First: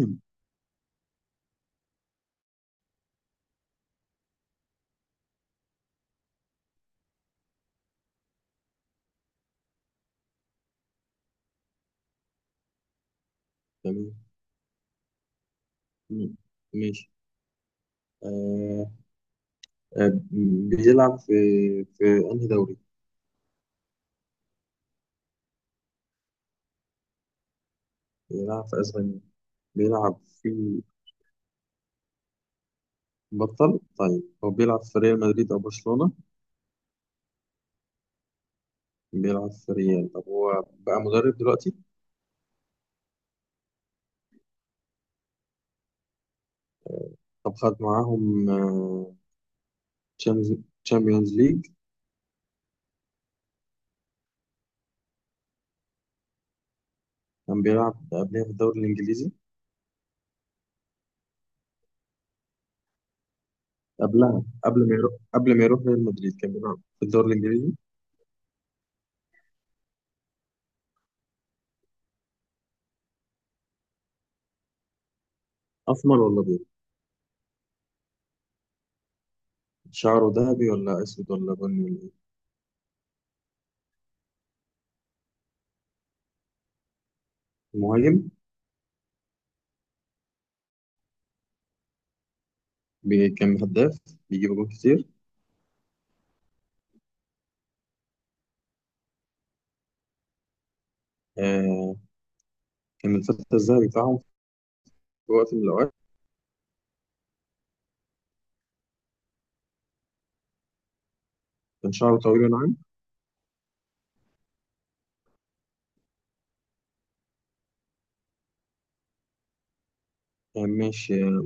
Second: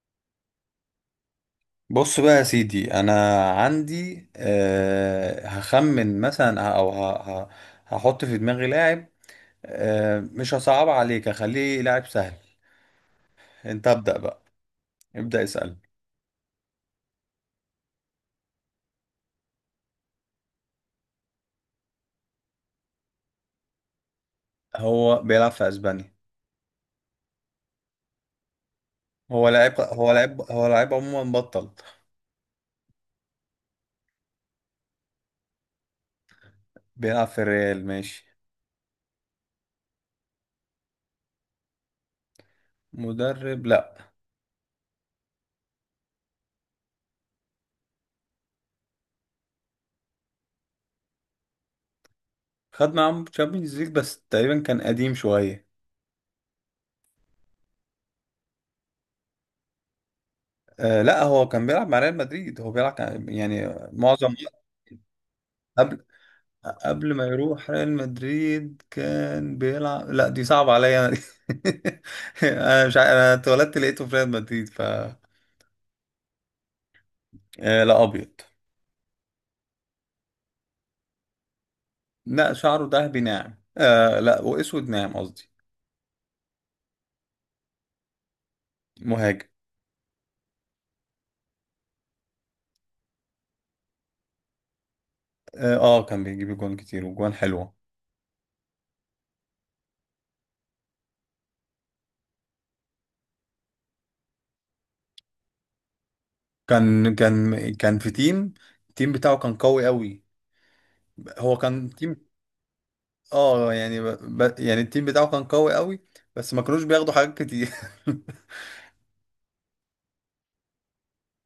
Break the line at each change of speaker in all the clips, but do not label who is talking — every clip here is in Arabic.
مم.
بص بقى يا سيدي، انا عندي هخمن مثلا او هحط في دماغي لاعب. مش هصعب عليك، هخليه لاعب سهل. انت
تمام.
ابدأ بقى، ابدأ اسأل.
مم. ماشي. آه، آه. بيلعب في في أنهي دوري؟
هو بيلعب في اسبانيا.
بيلعب في أسبانيا. بيلعب
هو
في
لاعب عموما بطل.
بطل. طيب، هو بيلعب في ريال مدريد أو برشلونة؟
بيلعب في الريال، ماشي.
بيلعب في ريال. طب هو بقى مدرب دلوقتي؟
مدرب، لا.
طب خد معاهم تشامبيونز ليج.
خد معاهم تشامبيونز ليج، بس تقريبا كان قديم شوية.
كان بيلعب قبلها في الدوري الإنجليزي.
أه لا، هو كان بيلعب مع ريال مدريد. هو بيلعب يعني معظم.
قبلها، قبل ما يروح
قبل
ريال مدريد كان بيلعب في
قبل ما
الدوري
يروح
الإنجليزي.
ريال مدريد كان بيلعب. لا، دي صعبة عليا انا دي. انا مش انا اتولدت لقيته في ريال مدريد، ف
أسمر ولا أبيض؟
آه لا، ابيض.
شعره ذهبي ولا أسود ولا بني ولا إيه؟
لا، شعره ذهبي ناعم، آه، لا، واسود ناعم قصدي.
مهاجم.
مهاجم.
كان هداف. بيجيب جول كتير.
اه، آه، كان بيجيب جوان كتير وجوان حلوة.
آه. كان الفتى الذهبي بتاعهم في وقت من الأوقات.
كان في تيم. التيم بتاعه كان قوي قوي. هو كان
كان
تيم.
شعره طويل وناعم.
اه، يعني يعني التيم بتاعه كان قوي قوي. بس ما كانوش بياخدوا حاجات كتير.
آه، ماشي، آه.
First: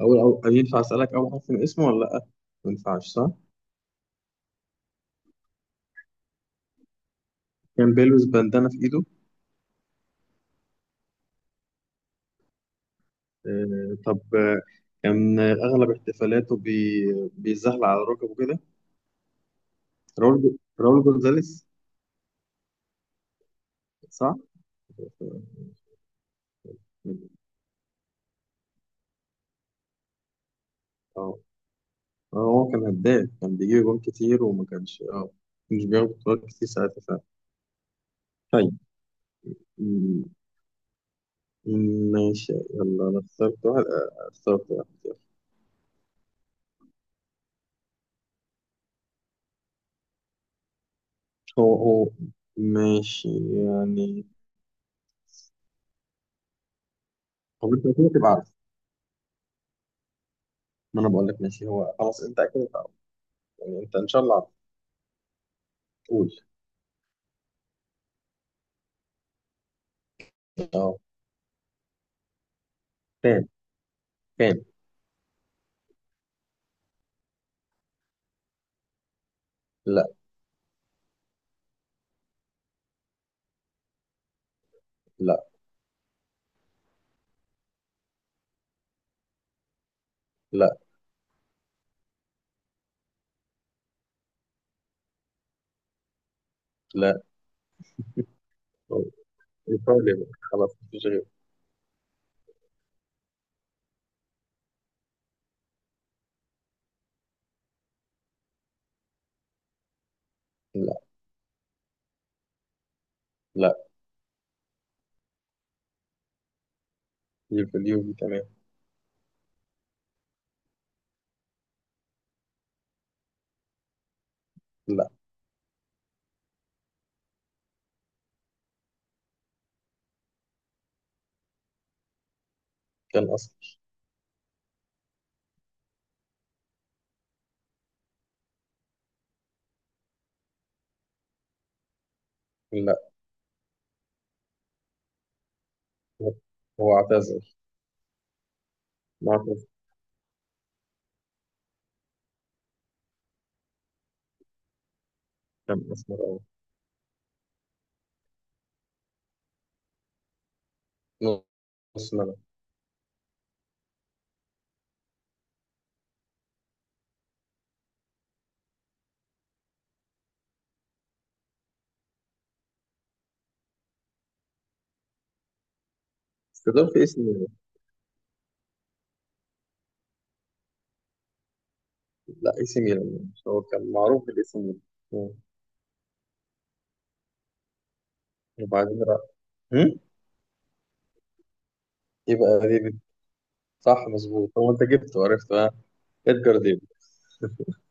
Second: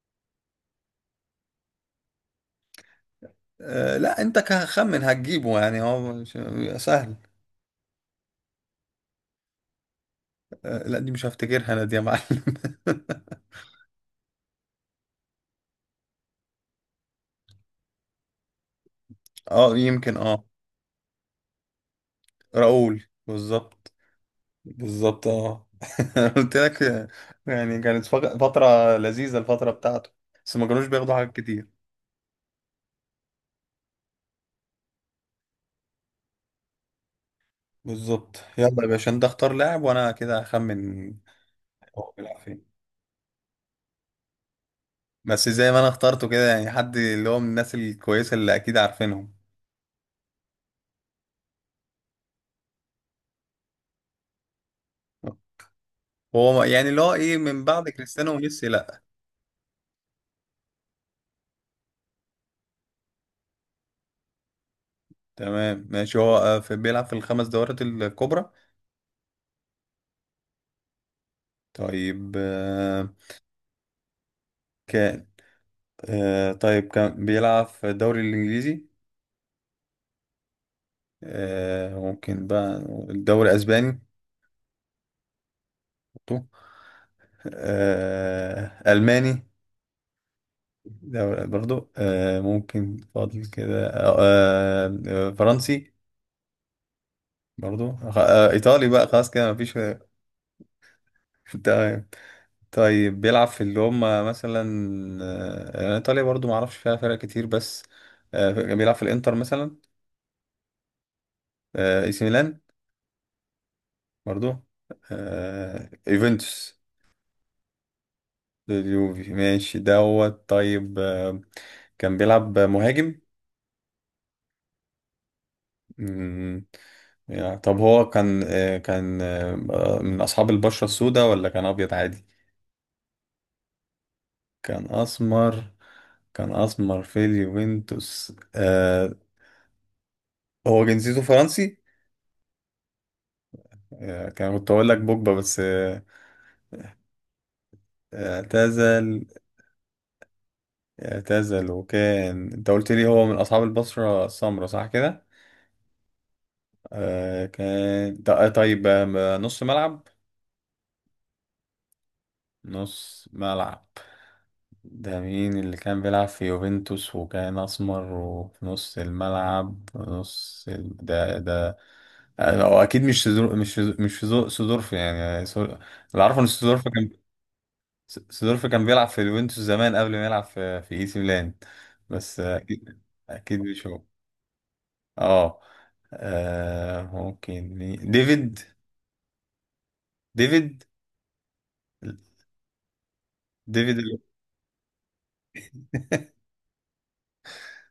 أول ينفع أسألك أول حرف من اسمه ولا لأ؟ ما ينفعش، صح؟
آه لا، انت كخمن هتجيبه يعني، هو مش سهل.
كان بيلبس بندانة في إيده.
آه لا، دي مش هفتكرها انا دي يا معلم.
آه، طب، آه. كان أغلب احتفالاته بيزحلق على ركبه كده.
اه، يمكن، اه.
راول جونزاليس.
راؤول، بالظبط.
صح؟
بالظبط، اه. قلت لك، آه، يعني كانت فترة لذيذة، الفترة بتاعته. بس ما كانوش بياخدوا حاجات
اه
كتير.
هو كان هداف، كان بيجيب جول كتير وما كانش مش بياخد بطولات كتير ساعتها.
بالظبط،
فعلا.
يلا يا باشا، انت اختار لاعب وانا
طيب.
كده هخمن. هو بيلعب
ماشي،
فين؟
يلا. أنا اخترت واحد، يلا.
بس زي ما انا اخترته كده، يعني حد اللي هو من الناس الكويسة اللي اكيد عارفينهم.
هو، ماشي يعني.
هو يعني اللي هو ايه، من
هو أنت
بعد
أكيد هتبقى
كريستيانو
عارف.
وميسي، لا.
ما أنا بقول لك، ماشي، هو خلاص أنت أكيد هتعرف. يعني أنت إن شاء الله عارف.
تمام، ماشي،
قول.
هو في بيلعب في الخمس دورات الكبرى.
أه
طيب،
فين، فين
كان طيب كان بيلعب في الدوري الإنجليزي.
لا
ممكن بقى الدوري الأسباني.
لا
برضو. ألماني.
لا
دوري برضو. ممكن فاضل كده. فرنسي.
لا.
برضو. إيطالي بقى،
أو،
خلاص كده مفيش.
إيطاليا بقى. خلاص مفيش غيره.
تمام. طيب، بيلعب في اللي هم مثلا. يعني ايطاليا برضو ما اعرفش فيها فرق كتير، بس بيلعب في الانتر مثلا.
لا.
اي سي ميلان.
لا،
برضو. يوفنتوس.
يبقى اليوفي كمان.
اليوفي، ماشي، دوت. طيب، كان بيلعب مهاجم.
لا.
مم، يعني طب هو كان من اصحاب البشرة السوداء ولا كان ابيض عادي؟
كان أصفر.
كان اسمر. كان اسمر في اليوفنتوس، هو جنسيته فرنسي.
لا.
كان كنت اقول لك بوجبا، بس
هو هو اعتزل.
اعتزل.
معتزل.
اعتزل. وكان انت قلت لي هو من اصحاب البصرة السمراء، صح كده؟
كان أسمر.
كان طيب، نص ملعب.
أه، نص ملعب.
نص ملعب. ده مين اللي كان بيلعب في يوفنتوس وكان اسمر وفي نص الملعب، ده. هو اكيد مش سدورف، يعني اللي عارفه ان
بس
سدورف
دول في
كان.
اسم.
سيدورف كان بيلعب في اليوفنتوس زمان، قبل ما يلعب في اي سي ميلان. بس
لا، اي سي
اكيد.
ميلان مش
اكيد
هو،
مش
كان
هو.
معروف بالاي سي ميلان. مم.
اه. ممكن ديفيد.
وبعدين راح. هم؟
ديفيد.
يبقى ديفيد.
ديفيد
صح، مظبوط، هو انت جبته عرفته، ها. ادجار ديفيد.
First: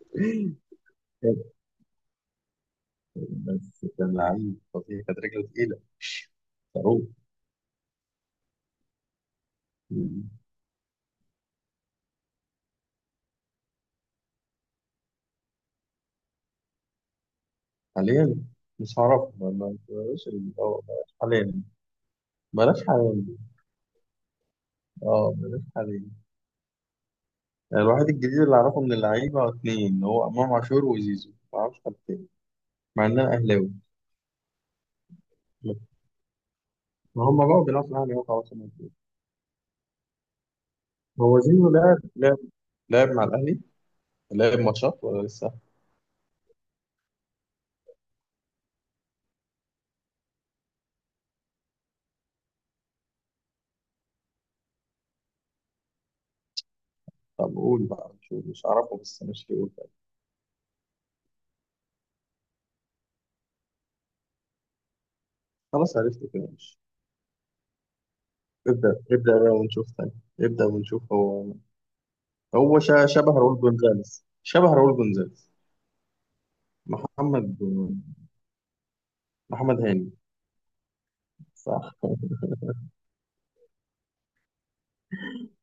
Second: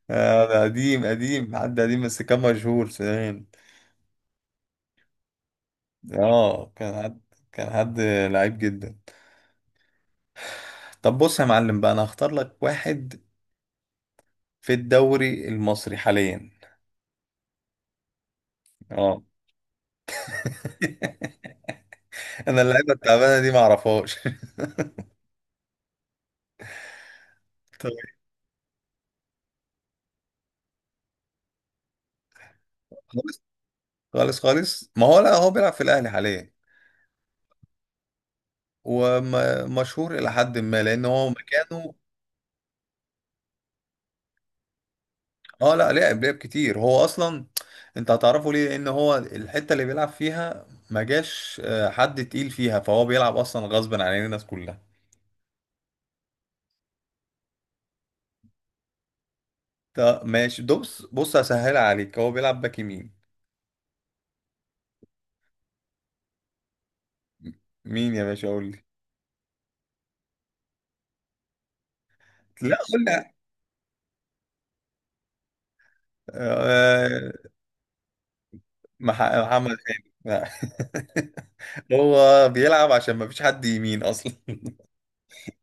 آه، ده قديم قديم، حد قديم، بس كان مشهور زمان.
بس كان لعيب فظيع، كانت رجله تقيله.
اه،
صاروخ.
كان حد. كان حد لعيب جدا.
مم.
طب بص يا معلم بقى، انا هختار لك واحد في الدوري المصري حاليا.
حاليا. مش
اه.
هعرف، ما ما- بلاش ال- آه، بلاش حاليا.
انا
بلاش
اللعيبه
حاليا.
التعبانه دي ما اعرفهاش.
اه، بلاش حاليا. يعني الواحد الجديد اللي اعرفه من اللعيبه اثنين هو امام عاشور وزيزو، ما اعرفش حد تاني. مع ان
طيب.
انا اهلاوي.
خالص خالص، ما هو لا، هو بيلعب في الاهلي حاليا.
ما هم بقوا بيلعبوا في الاهلي، هو خلاص هما كده.
ومشهور الى حد ما، لان هو
هو زيزو
مكانه.
لعب مع الاهلي. لعب ماتشات ولا لسه؟
اه لا، لعب كتير، هو اصلا. انت هتعرفه ليه، لان هو الحته اللي بيلعب فيها ما جاش حد تقيل فيها، فهو بيلعب اصلا غصب عن الناس كلها.
طب قول بقى، مش أعرفه، بس مش، قول بقى.
طب ماشي، بص بص هسهلها عليك، هو بيلعب باك يمين.
خلاص عرفت كده، مش.
مين يا باشا؟ قول لي.
ابدأ ابدأ بقى ونشوف تاني. ابدأ ونشوف. هو
لا،
هو
قول لي.
شبه راؤول جونزاليز، شبه راؤول جونزاليز.
آه،
محمد.
محمد
محمد هاني.
هاني، لا.
صح.
هو بيلعب عشان ما فيش حد يمين اصلا.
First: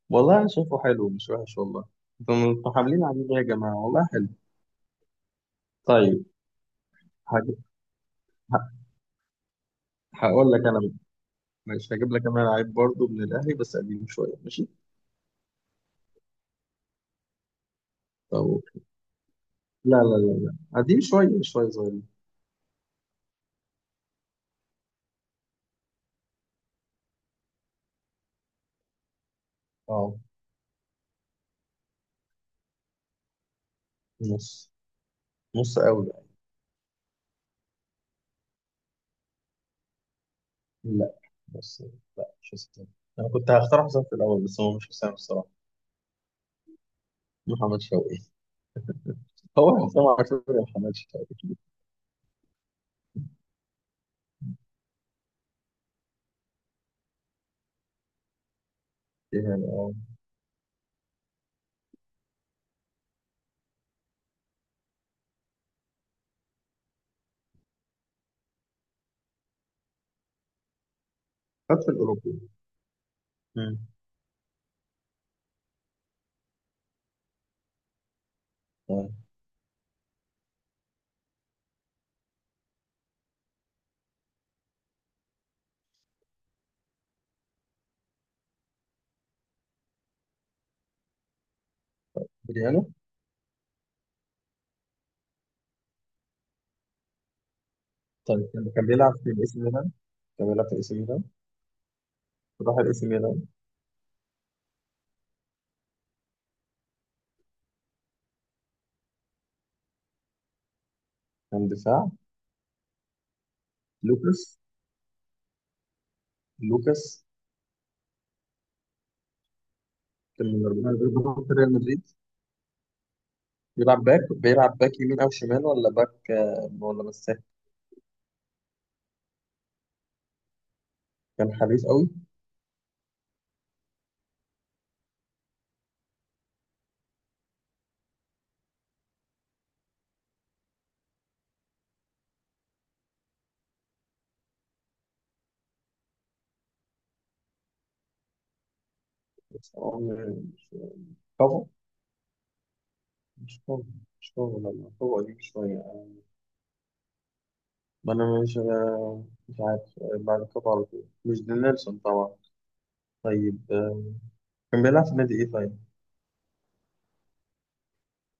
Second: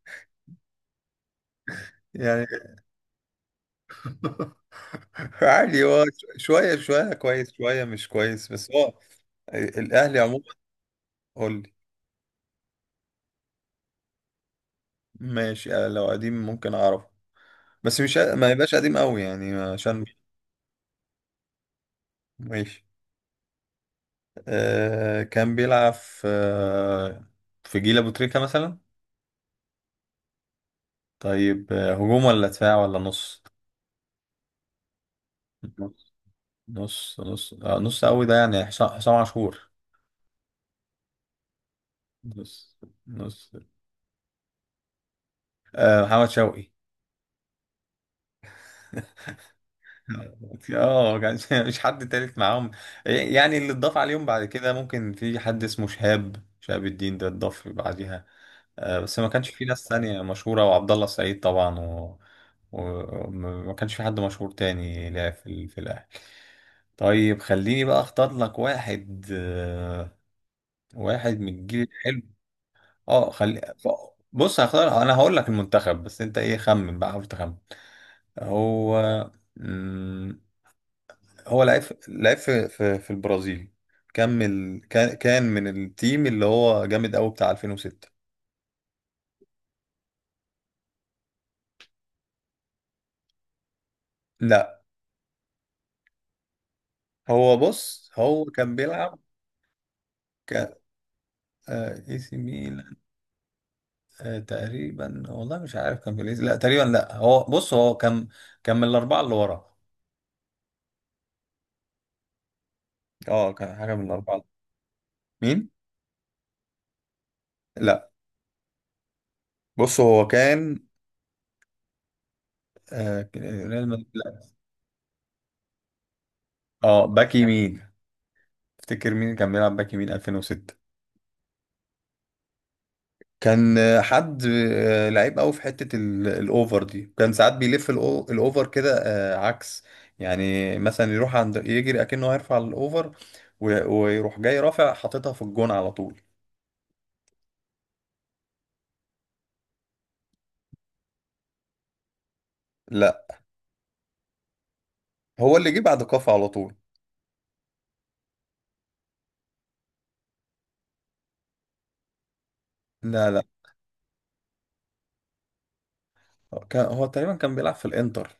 والله أنا شايفه حلو، مش وحش والله. انتوا
يعني.
متحاملين عليه ليه يا جماعة، والله حلو.
عادي، هو
طيب.
شوية شوية كويس،
هج-
شوية مش كويس، بس
ه-
هو الأهلي عموما.
هقول لك أنا بقى.
قول لي.
ماشي، هجيب لك أنا لعيب برضه من الأهلي، بس قديم شوية، ماشي.
ماشي. لو قديم ممكن أعرفه. بس مش
طب
ما يبقاش
أوكي.
قديم قوي يعني،
لا
عشان
لا لا لا. قديم شوية، شوية صغير.
ماشي. كان بيلعب في جيل أبو تريكة مثلا.
اه،
طيب. هجوم ولا دفاع ولا نص؟
نص نص قوي
نص.
بقى.
نص قوي، ده يعني حسام عاشور.
لا، بس لا، مش
نص
حسام. انا كنت
نص
هختار حسام في الاول، بس هو مش حسام الصراحه.
آه محمد شوقي.
محمد شوقي. هو حسام عاشور يا محمد
اه،
شوقي.
مش حد تالت معاهم. يعني اللي اتضاف عليهم بعد كده، ممكن في حد اسمه شهاب الدين ده، اتضاف بعديها. بس ما كانش
يعني
في ناس
اه.
تانية مشهورة، وعبد الله السعيد طبعا، و... وما كانش في حد مشهور تاني، لا في الأهلي. طيب، خليني بقى اختار لك واحد، واحد من
خد
الجيل
في
الحلو.
الاوروبي.
اه، خلي
مم.
بص، هختار انا، هقول لك المنتخب، بس انت ايه، خمن بقى، حاول تخمن. هو
طيب،
هو لعب في البرازيل. كمل. كان من التيم اللي هو جامد قوي، بتاع 2006.
بريانو.
لا، هو بص، هو
طيب لما
كان
كان بيلعب
بيلعب
في الاي سي ميلان. كان
ك
بيلعب في الاي سي ميلان.
آه، اي سي
راح الاي
ميلان.
سي ميلان.
تقريبا والله مش عارف كان في لا، تقريبا لا، هو بص، هو كان. كان من الاربعه اللي ورا.
كان دفاع.
اه، كان حاجه من الاربعه.
لوكاس.
مين؟
لوكاس.
لا. بص، هو
كان من
كان
الاربعه اللي بيلعبوا في ريال مدريد.
ريال مدريد، لا.
بيلعب باك يمين او شمال، ولا باك، ولا
اه، باك
مساك.
يمين. افتكر، مين كان بيلعب باك يمين 2006؟
كان حريف قوي.
كان حد لعيب قوي في حتة الاوفر دي، كان ساعات بيلف الاوفر كده عكس. يعني مثلا، يروح عند، يجري اكنه هيرفع الاوفر، ويروح جاي رافع حاططها في الجون على طول.
بس هو
لا،
مش فاهم، مش فاهم والله، هو دي
هو اللي جه
شوية.
بعد كافو على طول.
ما أنا مش عارف، بعد كده على طول، مش دي نيلسون طبعا.
لا، لا،
طيب، كان بيلعب في نادي إيه طيب؟
كان هو تقريبا كان بيلعب في الانتر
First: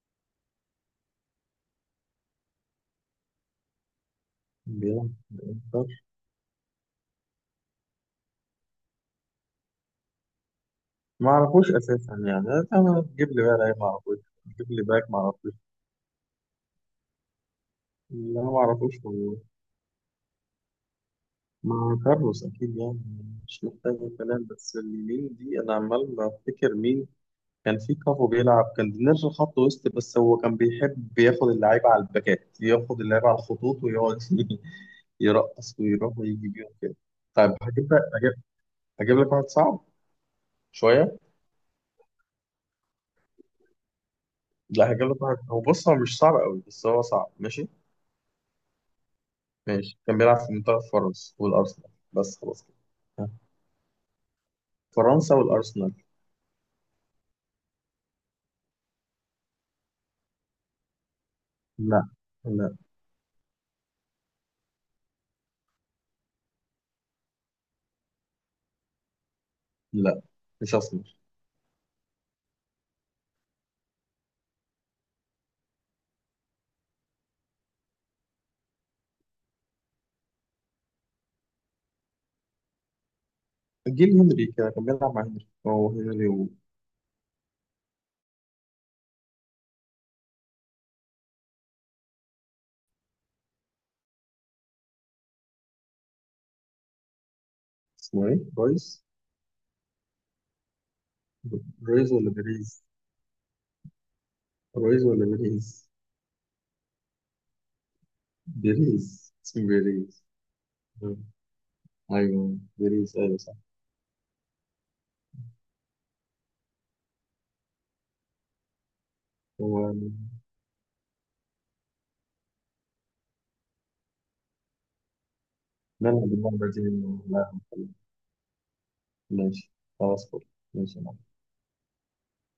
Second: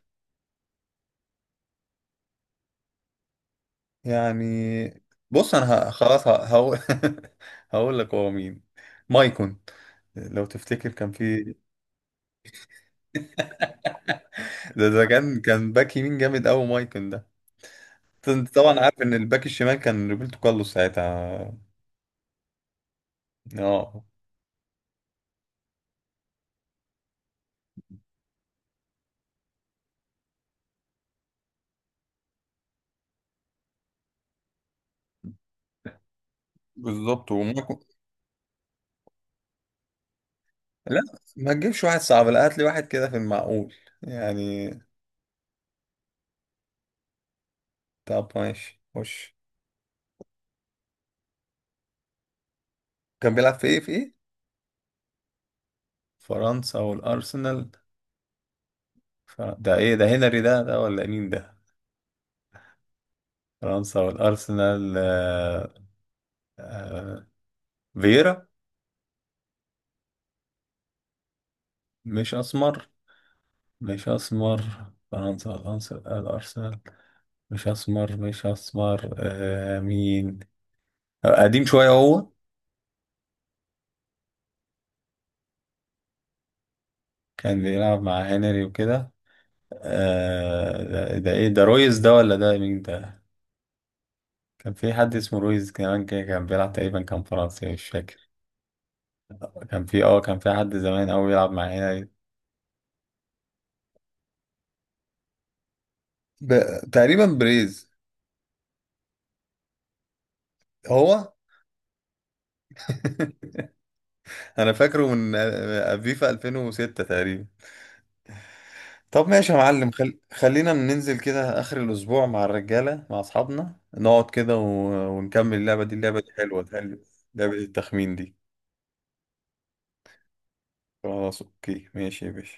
يعني.
كان بيلعب في
بص انا
الإنتر.
خلاص هقول. هقول لك هو مين. مايكون. لو تفتكر كان
ما
في.
أعرفوش أساسا يعني. أنا تجيب لي بقى لعيب ما أعرفوش، تجيب لي
ده
باك ما
كان
أعرفوش.
كان باك يمين جامد قوي، مايكون ده.
لا،
انت
ما
طبعا
أعرفوش
عارف ان
والله.
الباك الشمال كان روبرتو كارلوس ساعتها.
مع كارلوس أكيد يعني، مش محتاج
اه،
الكلام، بس اليمين دي أنا عمال بفتكر مين. كان في كافو بيلعب، كان نرجع خط وسط، بس هو كان بيحب ياخد اللعيبة على الباكات، ياخد اللعيبة على الخطوط، ويقعد يرقص ويروح ويجي بيهم كده.
بالظبط،
طيب
وما
هجيب لك واحد صعب
لا،
شوية.
ما تجيبش واحد صعب. لا، هات لي واحد كده في المعقول يعني.
لا، هجيب لك واحد، هو بص، هو مش صعب قوي بس هو صعب، ماشي.
طب ماشي، خش.
ماشي، كان بيلعب في منتخب فرنسا والأرسنال، بس خلاص كده. ها.
كان بيلعب في ايه، في ايه؟
فرنسا والأرسنال.
فرنسا والارسنال. ده ايه ده، هنري ده ولا مين ده؟
لا. لا،
فرنسا والارسنال، آه... فييرا.
لا مش أسمر.
مش اسمر. مش اسمر. فرنسا والارسنال، الارسنال. مش اسمر، مش اسمر، مين؟ قديم شوية هو.
جيل هنري كده، كان بيلعب مع هنري، هو هنري.
كان بيلعب مع هنري وكده. ده ايه ده، رويز ده ولا ده مين ده؟ كان في حد اسمه رويز كمان كده، كان بيلعب تقريبا، كان فرنسي، مش
اسمه
فاكر.
ايه؟ رويس.
كان في حد زمان قوي بيلعب مع هنري.
رويز ولا بيريز؟ رويز ولا بيريز؟
ب... تقريبا بريز.
بيريز، اسمه بيريز. مم.
هو.
أيوه بيريز، أيوه صح.
انا فاكره من فيفا 2006 تقريبا. طب ماشي يا معلم،
هو.
خلينا ننزل كده آخر الأسبوع مع الرجالة، مع أصحابنا، نقعد كده و... ونكمل اللعبة دي، اللعبة
نلعب
دي حلوة
اللعبة دي.
حلوة.
لا.
لعبة التخمين دي.
ماشي. خلاص، فل. ماشي يا معلم.
خلاص، أوكي، ماشي يا باشا.